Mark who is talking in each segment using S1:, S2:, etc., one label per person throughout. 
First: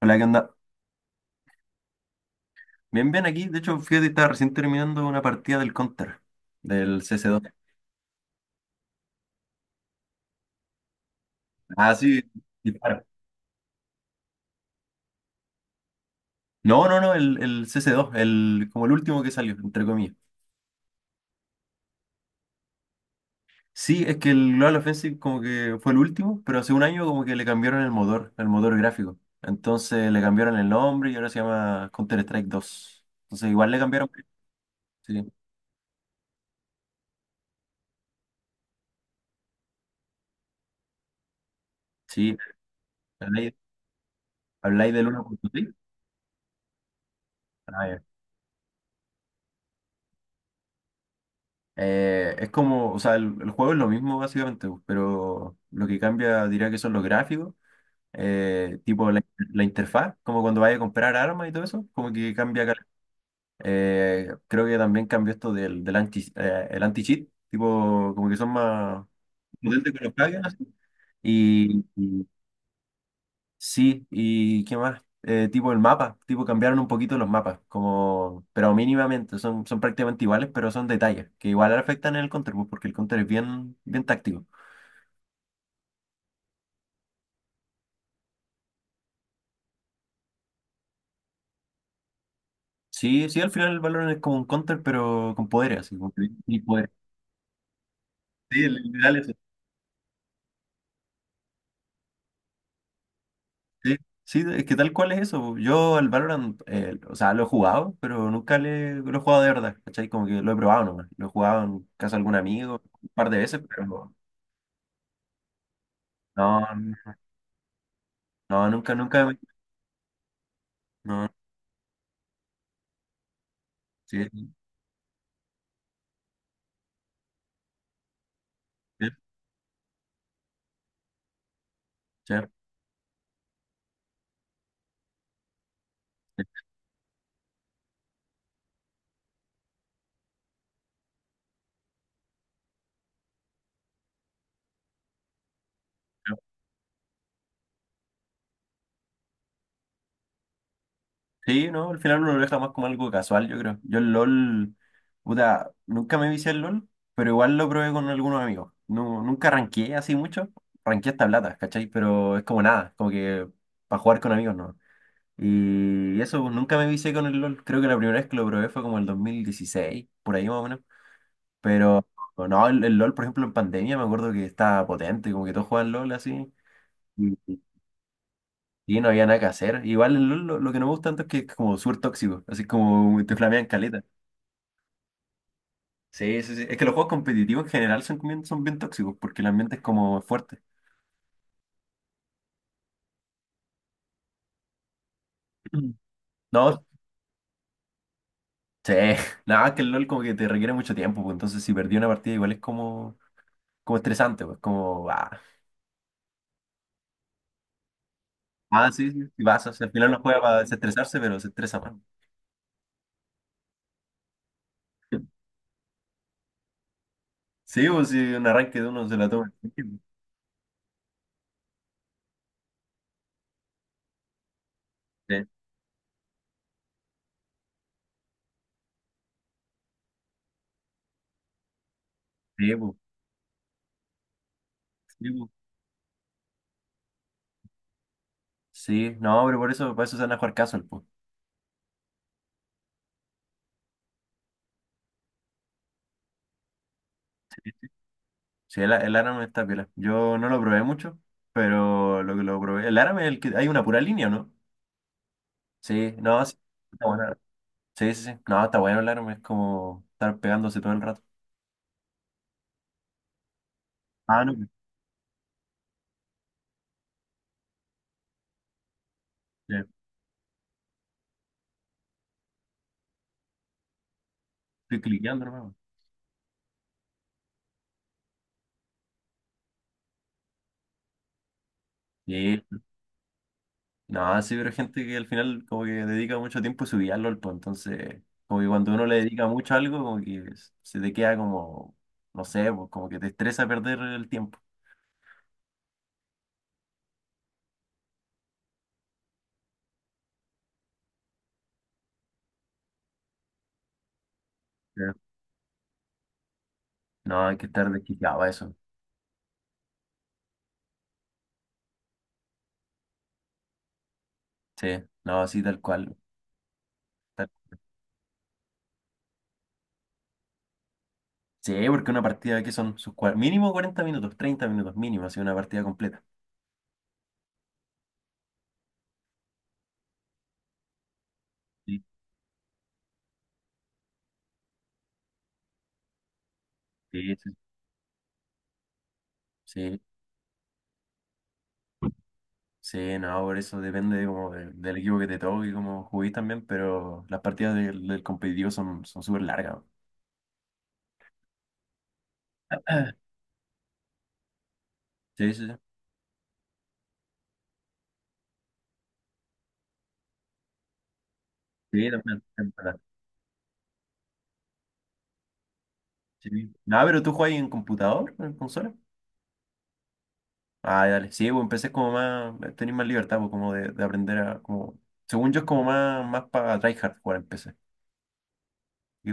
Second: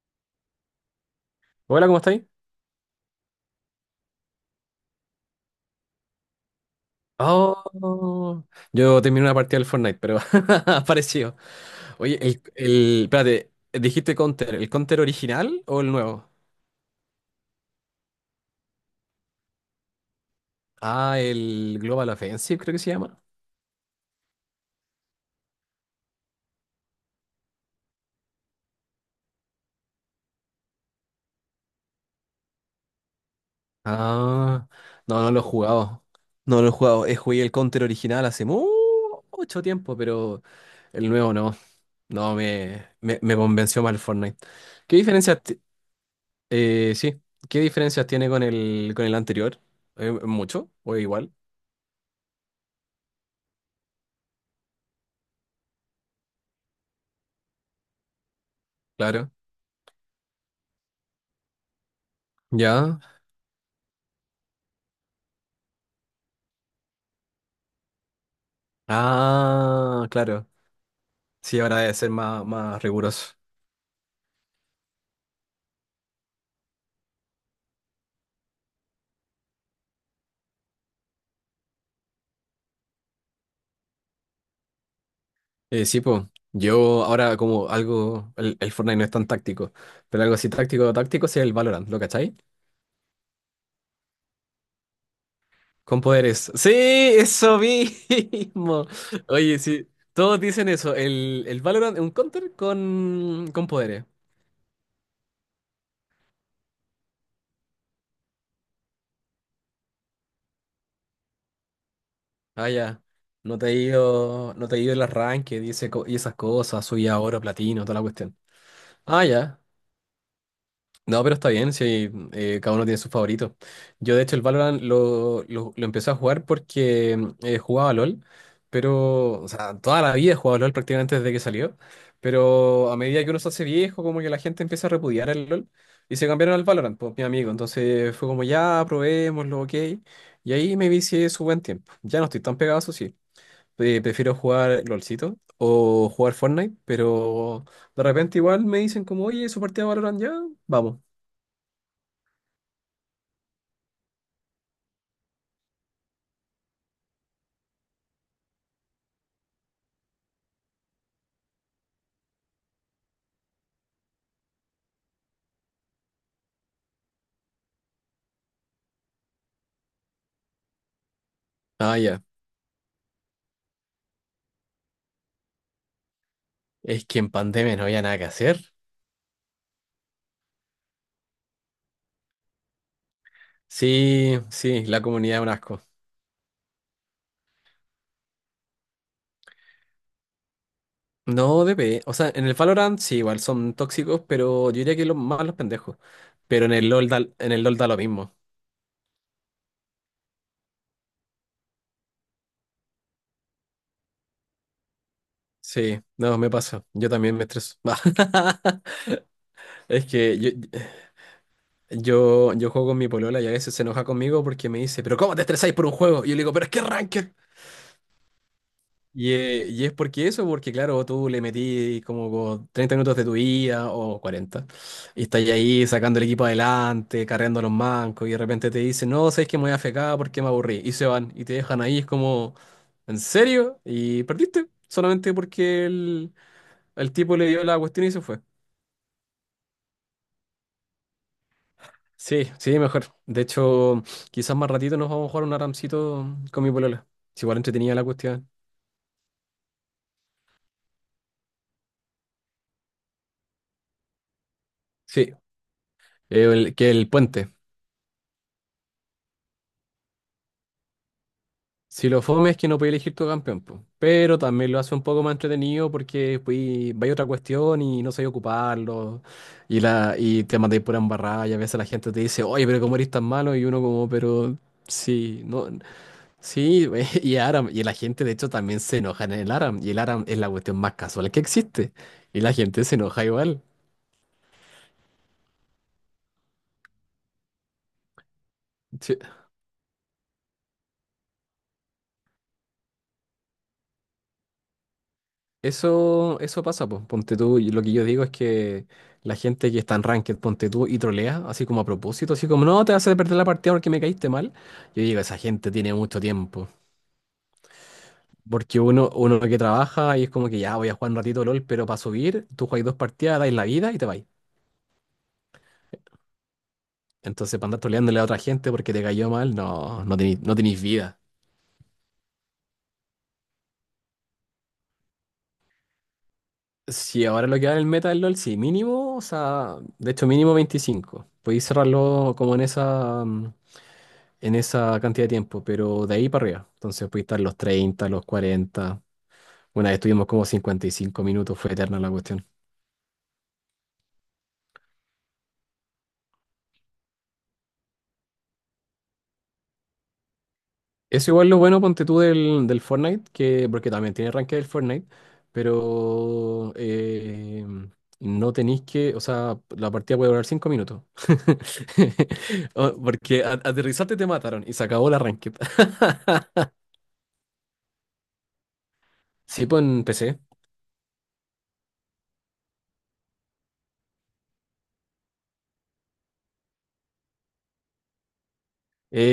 S1: Hola, ¿qué onda?
S2: Hola, ¿cómo estáis?
S1: Bien, bien aquí. De hecho, fíjate, estaba recién terminando una partida del Counter, del CC2.
S2: Oh, yo terminé una partida del Fortnite, pero apareció.
S1: Ah,
S2: Oye,
S1: sí, dispara.
S2: espérate, dijiste Counter, ¿el Counter original o el nuevo?
S1: No, no, no, el CC2, el, como el último que salió, entre comillas.
S2: Ah, el Global Offensive creo que se llama.
S1: Sí, es que el Global Offensive como que fue el último, pero hace un año como que le cambiaron el motor gráfico. Entonces le cambiaron el nombre y ahora se llama Counter-Strike dos. Entonces igual le cambiaron.
S2: Ah, no,
S1: Sí,
S2: no lo he jugado. No lo he jugado. He jugué el Counter original hace mucho tiempo, pero el nuevo no. No
S1: sí.
S2: me
S1: ¿Habláis,
S2: convenció más el Fortnite.
S1: habláis
S2: ¿Qué
S1: del
S2: diferencias,
S1: 1.6?
S2: sí, qué diferencias tiene con el anterior? ¿Mucho o igual?
S1: Es como, o sea, el juego es lo mismo básicamente, pues, pero lo que cambia diría que son los gráficos, tipo la,
S2: Claro.
S1: la interfaz, como cuando vaya a comprar armas y todo eso, como que cambia.
S2: ¿Ya?
S1: Creo que también cambió esto del, del anti, el anti-cheat, tipo, como que son más potentes con
S2: Ah,
S1: los plugins,
S2: claro.
S1: así.
S2: Sí, ahora
S1: Y,
S2: debe ser más riguroso.
S1: sí, ¿y qué más? Tipo el mapa, tipo cambiaron un poquito los mapas, como, pero mínimamente, son, son prácticamente iguales, pero son detalles, que igual afectan en el counter, pues, porque el counter es bien, bien táctico.
S2: Sí, pues. Yo ahora como algo, el Fortnite no es tan táctico, pero algo así táctico, táctico sí es el Valorant, ¿lo cachai?
S1: Sí, sí, al final el Valorant es como un counter, pero con poderes, así
S2: Con
S1: como que
S2: poderes.
S1: y
S2: Sí,
S1: poder.
S2: eso
S1: Sí,
S2: mismo.
S1: literal eso.
S2: Oye, sí, todos dicen eso. El Valorant es un counter con
S1: Sí,
S2: poderes.
S1: sí, es que tal cual es eso. Yo el Valorant, o sea, lo he jugado, pero nunca lo he jugado de verdad, ¿cachai? Como que lo he probado nomás. Lo he jugado en casa de algún
S2: Ah,
S1: amigo
S2: ya.
S1: un par de
S2: No
S1: veces,
S2: te he
S1: pero no,
S2: ido, no te he ido el arranque, dice y esas cosas, soy ahora platino, toda la cuestión.
S1: no, nunca,
S2: Ah,
S1: nunca,
S2: ya. No,
S1: no,
S2: pero está bien, si cada uno tiene su favorito. Yo, de hecho, el
S1: sí.
S2: Valorant lo empecé a jugar porque jugaba LOL,
S1: Sí,
S2: pero, o sea, toda la vida he jugado LOL prácticamente desde que salió,
S1: sí,
S2: pero a medida que uno se hace viejo, como que la gente empieza a repudiar el LOL y se
S1: sí,
S2: cambiaron al Valorant, pues mi amigo. Entonces fue como, ya, probémoslo, ok. Y ahí me vicié su buen tiempo. Ya no estoy tan pegado, eso sí. Prefiero jugar LOLcito o jugar
S1: creo.
S2: Fortnite, pero de repente igual me dicen como, oye, su partida de Valorant ya, vamos.
S1: Sí, no, al final uno lo deja más como algo casual, yo creo. Yo el LOL, puta, nunca me vicié el LOL, pero igual lo probé con algunos amigos. No, nunca ranqueé así mucho, ranqueé hasta plata, ¿cachai? Pero es como nada, como que para jugar con amigos, ¿no? Y eso, pues, nunca me vicié con el LOL. Creo que la primera vez que lo probé fue como el 2016 por ahí más o menos.
S2: Ah,
S1: Pero
S2: ya.
S1: no, el LOL, por ejemplo, en pandemia me acuerdo que estaba potente, como que todos jugaban LOL así.
S2: Es que en pandemia no había nada que hacer.
S1: Y no había nada que hacer. Igual el LoL lo que no me gusta tanto es que es como súper tóxico, así como te flamean caleta.
S2: Sí, sí, la comunidad es un asco.
S1: Sí, sí, sí. Es que los juegos competitivos en general son bien tóxicos porque el ambiente es como fuerte.
S2: No, DP. O sea, en el Valorant sí, igual son tóxicos, pero yo diría que los más los
S1: Mm.
S2: pendejos. Pero
S1: No,
S2: en el LOL da lo mismo.
S1: sí. Nada, es que el LoL como que te requiere mucho tiempo, pues entonces si perdí una partida igual es como, como estresante, pues como, ah,
S2: Sí, no, me pasa. Yo también me estreso.
S1: ah, sí, sí, sí, pasa. O sea, al
S2: Es
S1: final no
S2: que
S1: juega
S2: yo,
S1: para desestresarse, pero se estresa más.
S2: yo, yo juego con mi polola y a veces se enoja conmigo porque me dice, pero ¿cómo te estresáis por un juego? Y yo le digo, pero es que ranked.
S1: Sí, pues si un arranque de uno se la
S2: Y,
S1: toma
S2: eh,
S1: en
S2: y es
S1: serio,
S2: porque eso, porque claro, tú le metí como 30 minutos de tu vida o 40 y estás
S1: pues.
S2: ahí sacando el equipo adelante, carreando a los mancos, y de repente te dicen, no, sabes que me voy a fecar porque me aburrí, y se van, y te dejan ahí, es como,
S1: Sí, sí, pues,
S2: ¿en serio? Y perdiste,
S1: sí,
S2: solamente
S1: pues.
S2: porque el tipo le dio la cuestión y se fue.
S1: Sí, no, pero por eso se van a jugar casual, pues.
S2: Sí, sí, mejor. De hecho, quizás más ratito nos vamos a jugar un aramcito con mi polola. Es igual entretenida la cuestión.
S1: Sí, el Aram está piola. Yo no lo probé mucho, pero lo que lo probé. El Aram es el que. Hay una pura línea, ¿o no?
S2: Sí,
S1: Sí, no, sí.
S2: que
S1: Está
S2: el
S1: bueno.
S2: puente.
S1: Sí, sí, sí. No, está bueno el Aram, es como estar pegándose todo el rato.
S2: Si lo fome es que no podéis elegir tu campeón, po. Pero
S1: Ah, no.
S2: también lo hace un poco más entretenido porque pues, vais a otra cuestión y no sabéis ocuparlo
S1: Sí,
S2: y te mandáis por embarrada y a veces la gente te dice, oye, pero ¿cómo eres tan malo? Y uno como, pero
S1: estoy
S2: sí,
S1: cliqueando
S2: no,
S1: nomás.
S2: sí, y Aram. Y la gente de hecho también se enoja en el Aram y el Aram es la cuestión más casual que existe y la
S1: Sí.
S2: gente se enoja igual.
S1: No, sí, pero hay gente que al final como que dedica mucho tiempo a subir al LOL, pues, entonces, como que cuando uno le
S2: Sí,
S1: dedica mucho a algo, como que se te queda como, no sé, pues, como que te estresa perder el tiempo.
S2: eso pasa, pues. Ponte tú, y lo que yo digo es que la gente que está en ranked, ponte tú y trolea, así como a propósito, así como, no, te vas a perder la partida porque me caíste mal. Yo
S1: Sí.
S2: digo, esa gente tiene mucho tiempo.
S1: No, hay que estar desquiciado a eso.
S2: Porque uno que trabaja y es como que ya voy a jugar un ratito LOL, pero para subir, tú juegas dos partidas, dais la vida y te vais.
S1: Sí, no, sí, tal cual.
S2: Entonces, para andar troleándole a otra gente porque te cayó mal, no, no tenéis vida.
S1: Sí, porque una partida que son sus mínimo 40 minutos, 30 minutos mínimo, así una partida completa.
S2: Si ahora lo que va en el meta del LOL, sí, mínimo, o sea, de hecho mínimo 25. Podéis
S1: Sí,
S2: cerrarlo como en en esa cantidad de tiempo, pero de ahí para arriba. Entonces pudiste
S1: sí,
S2: estar
S1: sí.
S2: los 30, los 40. Una vez
S1: Sí,
S2: estuvimos como 55 minutos, fue eterna la cuestión.
S1: sí, no, por eso depende de como del equipo que te toque y cómo juguís también, pero las partidas del, del competitivo son son súper largas.
S2: Eso igual lo bueno, ponte tú del Fortnite, que, porque también tiene ranking del Fortnite,
S1: Sí, sí, sí,
S2: pero no tenéis que, o sea, la partida puede durar 5 minutos.
S1: sí, también es verdad.
S2: Porque aterrizarte te mataron y se acabó la ranked.
S1: Sí. Ah, pero tú juegas en computador, en consola.
S2: Sí, pues en PC.
S1: Ah, dale. Sí, pues empecé como más, tenés más libertad, pues como de aprender a, como, según yo es como más, más para tryhard jugar en PC. Y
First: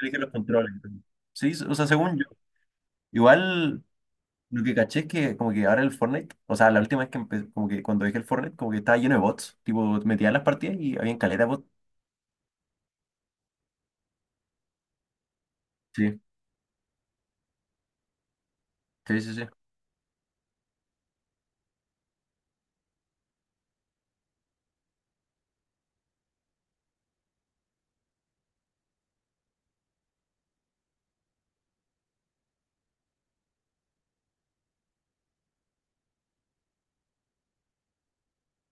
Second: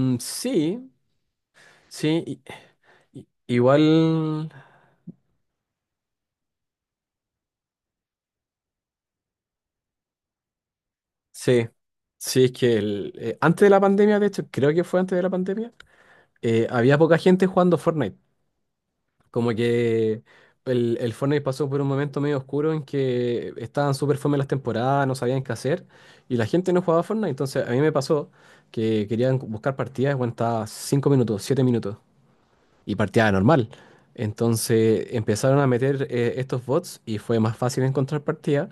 S1: elige los controles.
S2: Sí,
S1: Sí, o sea,
S2: sí.
S1: según. Igual
S2: Igual.
S1: lo que caché es que como que ahora el Fortnite, o sea, la última vez que empecé, como que cuando dije el Fortnite, como que estaba lleno de bots. Tipo, metía las partidas y había caleta de bots.
S2: Sí, sí, es que antes de la pandemia, de hecho, creo que fue antes de la pandemia,
S1: Sí,
S2: había poca gente jugando Fortnite.
S1: sí, sí, sí.
S2: Como que el Fortnite pasó por un momento medio oscuro en que estaban súper fome las temporadas, no sabían qué hacer y la gente no jugaba Fortnite. Entonces a mí me pasó que querían buscar partidas, bueno, estaba 5 minutos, 7 minutos y partida normal. Entonces empezaron a meter estos bots y fue más fácil encontrar partidas.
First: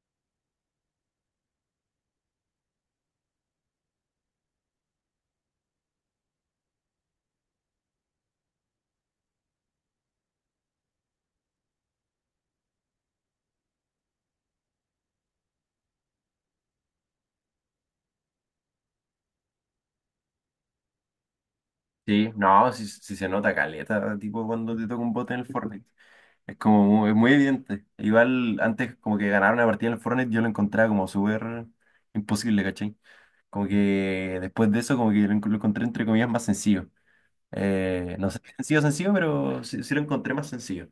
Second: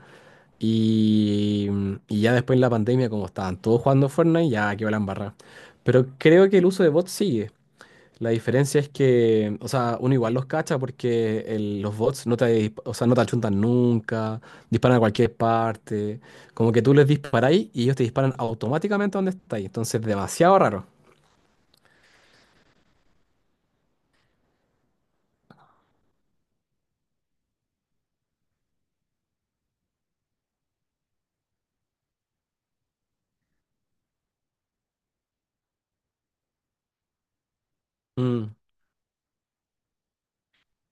S2: Y, y ya después en la pandemia, como estaban todos jugando Fortnite, ya quedó la embarrada. Pero creo que el uso de bots sigue. La diferencia es que, o sea, uno igual los cacha porque los bots no te, dis- o sea, no te achuntan nunca, disparan a cualquier parte. Como que tú les disparáis y ellos te disparan automáticamente donde estáis. Entonces, demasiado raro.
S1: Sí, no, sí, sí se nota caleta, tipo cuando te toca un bot en el Fortnite. Es como muy, es muy evidente. Igual antes como que ganar una partida en el Fortnite yo lo encontraba como súper imposible, ¿cachai? Como que después de eso como que lo, lo encontré entre comillas más sencillo. No sé,
S2: Mm.
S1: sencillo, sencillo, pero sí, sí lo encontré más sencillo.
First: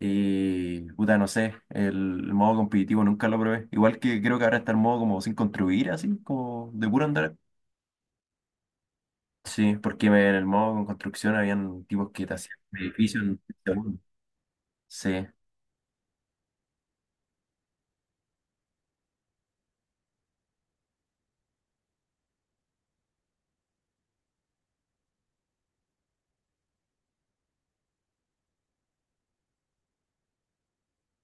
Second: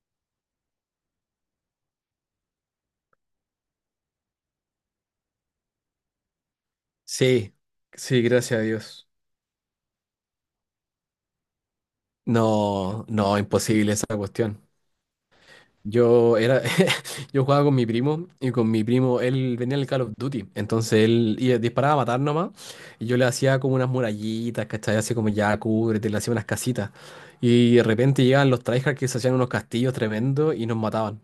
S1: Y, puta, no sé, el, modo competitivo nunca lo probé. Igual que creo que ahora está el modo como sin construir, así, como de puro andar.
S2: Sí, sí, gracias a Dios.
S1: Sí, porque en el modo con construcción habían tipos que te hacían
S2: No,
S1: edificios
S2: no,
S1: en
S2: imposible
S1: segundo.
S2: esa cuestión.
S1: Sí,
S2: Yo era, yo jugaba con mi primo y con mi primo él venía el Call of Duty, entonces él disparaba a matar nomás y yo le hacía como unas murallitas, ¿cachai? Así como ya cúbrete, le hacía unas casitas y de repente llegaban los tryhards que se hacían unos castillos tremendos y nos mataban.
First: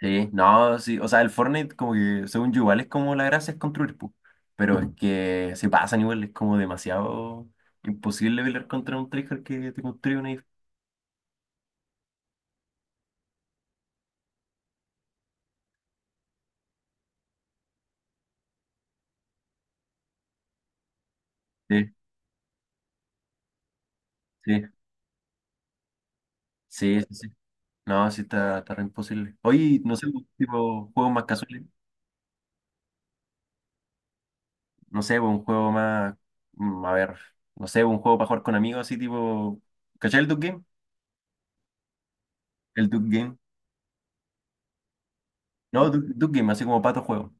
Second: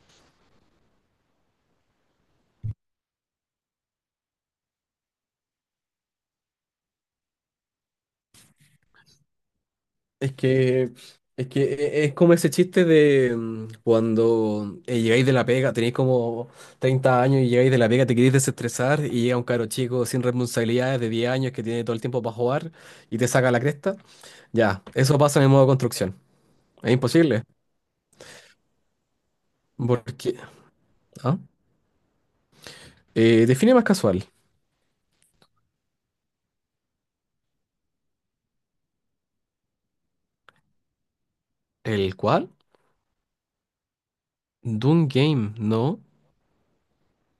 S1: sí, no, sí. O sea, el Fortnite, como que, según yo, igual es como la gracia es construir, pu. Pero es que se pasan igual, es como demasiado imposible pelear contra un tryhard que te construye un
S2: Es
S1: edificio.
S2: que, es que es como ese chiste de cuando llegáis de la pega, tenéis como 30 años y llegáis de la pega, te queréis desestresar y llega un caro chico sin responsabilidades de 10 años que tiene
S1: Sí,
S2: todo el tiempo para jugar y te saca la cresta.
S1: sí,
S2: Ya, eso pasa en el modo construcción. Es
S1: sí, sí. Sí.
S2: imposible.
S1: No, sí está, está re imposible. Oye, no sé,
S2: Porque.
S1: tipo, juegos más
S2: ¿Ah?
S1: casuales.
S2: Define más casual.
S1: No sé, pues, un juego más, mm, a ver, no sé, pues, un juego para jugar con amigos así tipo, ¿cachai el duck Game?
S2: ¿El cual?
S1: El duck Game.
S2: Doom Game,
S1: No,
S2: no.
S1: duck Duke Game, así como Pato Juego.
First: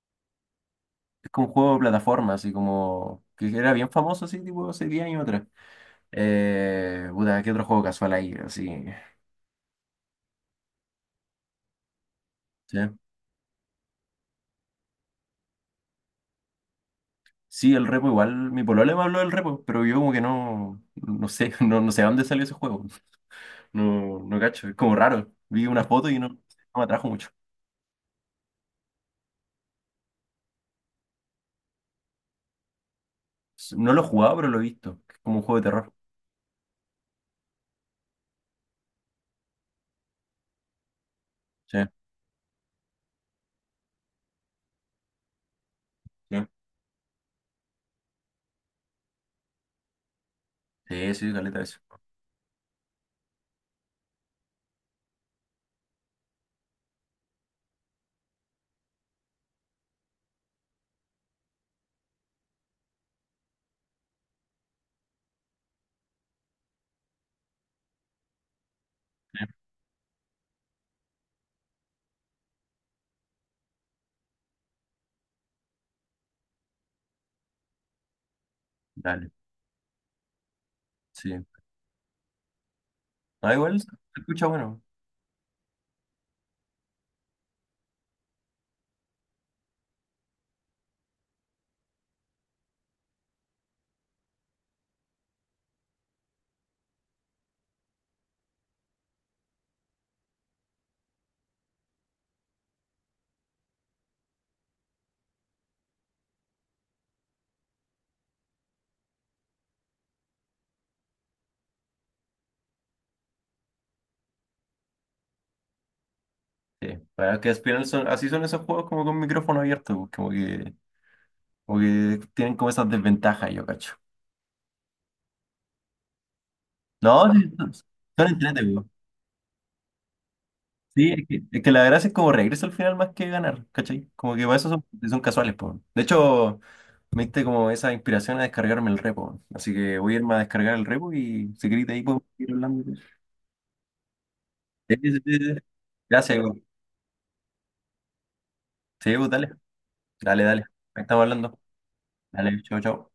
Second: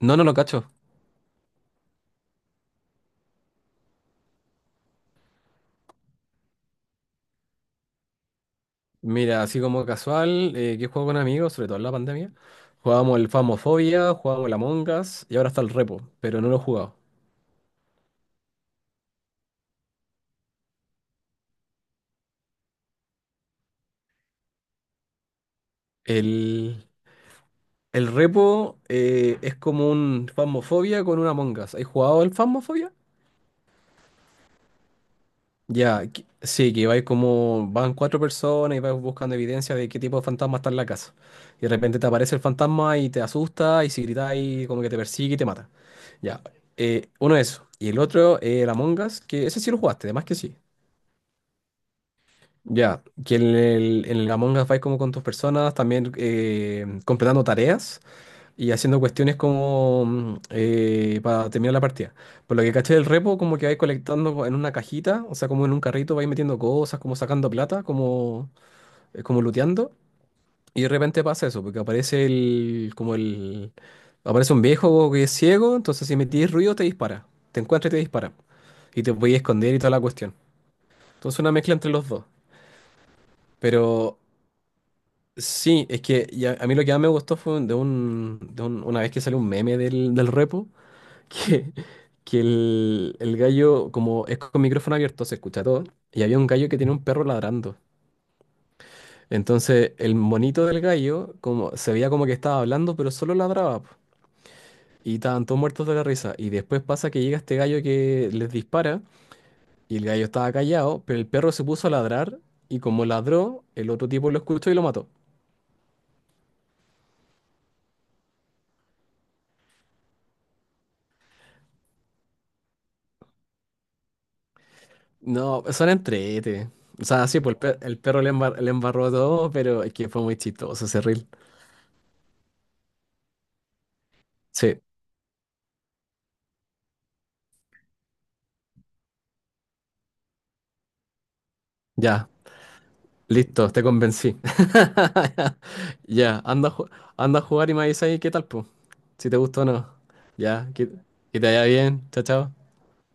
S2: No, no lo cacho.
S1: Es como un juego de plataforma, así como, que era bien famoso así tipo hace 10 años atrás. Puta, ¿qué otro juego casual hay? Así,
S2: Mira, así como casual, que juego con amigos, sobre todo en la pandemia.
S1: ¿sí?
S2: Jugábamos el Phasmophobia, jugábamos el Among Us y ahora está el Repo, pero no lo he jugado.
S1: Sí, el repo igual, mi polola me habló del repo, pero yo como que no, no sé, no, no sé dónde salió ese juego. No, no cacho, es como raro. Vi una foto y no, no me
S2: El,
S1: atrajo mucho.
S2: el Repo es como un Phasmophobia con un Among Us. ¿Has jugado el Phasmophobia?
S1: No lo he jugado, pero lo he visto. Es como un juego de terror.
S2: Ya, sí, que vais como, van cuatro personas y vais buscando evidencia de qué tipo de fantasma está en la casa. Y de
S1: Sí.
S2: repente te aparece el fantasma y te asusta y si gritáis como que te persigue y te mata. Ya,
S1: Sí.
S2: uno eso. Y el otro, el Among Us, que ese sí lo jugaste, además que sí.
S1: Sí, sí, caleta eso.
S2: Ya, que en el Among Us vais como con tus personas, también completando tareas y haciendo cuestiones como para terminar la partida. Por lo que caché del repo, como que vais colectando en una cajita, o sea, como en un carrito vais metiendo cosas, como sacando plata, como looteando. Y de repente pasa eso, porque aparece el, como el, aparece un viejo que es ciego, entonces si metís ruido te dispara, te encuentra y te dispara. Y te
S1: Dale,
S2: voy a esconder y toda la cuestión.
S1: sí.
S2: Entonces una mezcla entre los dos.
S1: Ah, igual se
S2: Pero
S1: escucha bueno.
S2: sí, es que a mí lo que más me gustó fue de una vez que salió un meme del repo, que, que el gallo, como es con micrófono abierto, se escucha todo, y había un gallo que tenía un perro ladrando. Entonces el monito del gallo como, se veía como que estaba hablando, pero solo ladraba, po. Y estaban todos muertos de la risa. Y después pasa que llega este gallo que les dispara, y el gallo estaba callado, pero el perro se puso a ladrar, y como ladró, el otro tipo lo escuchó y lo mató.
S1: Sí. Para que al final son, así son esos juegos como con micrófono abierto, pues, como que tienen como esas desventajas, yo cacho.
S2: No, son entrete. O sea,
S1: No,
S2: sí,
S1: sí,
S2: pues el,
S1: son
S2: per- el perro
S1: son
S2: le
S1: entretenidos.
S2: embarró todo, pero es que fue muy chistoso ese
S1: Sí,
S2: reel.
S1: es que la gracia es como regreso al final más que ganar, ¿cachai? Como que para eso
S2: Sí,
S1: son, son casuales, pues. De hecho, me diste como esa inspiración a descargarme el repo. Así que voy a irme a descargar el repo y si querés de ahí podemos
S2: ya.
S1: ir hablando.
S2: Listo, te convencí.
S1: Sí, sí, sí, sí. Gracias,
S2: Ya,
S1: güey.
S2: anda, anda a jugar y me avisas ahí qué tal, pues.
S1: Sí,
S2: Si
S1: pues,
S2: te
S1: dale,
S2: gustó o no.
S1: dale, dale.
S2: Ya, que,
S1: Ahí estamos
S2: que te
S1: hablando.
S2: vaya bien. Chao,
S1: Dale,
S2: chao.
S1: chau, chau.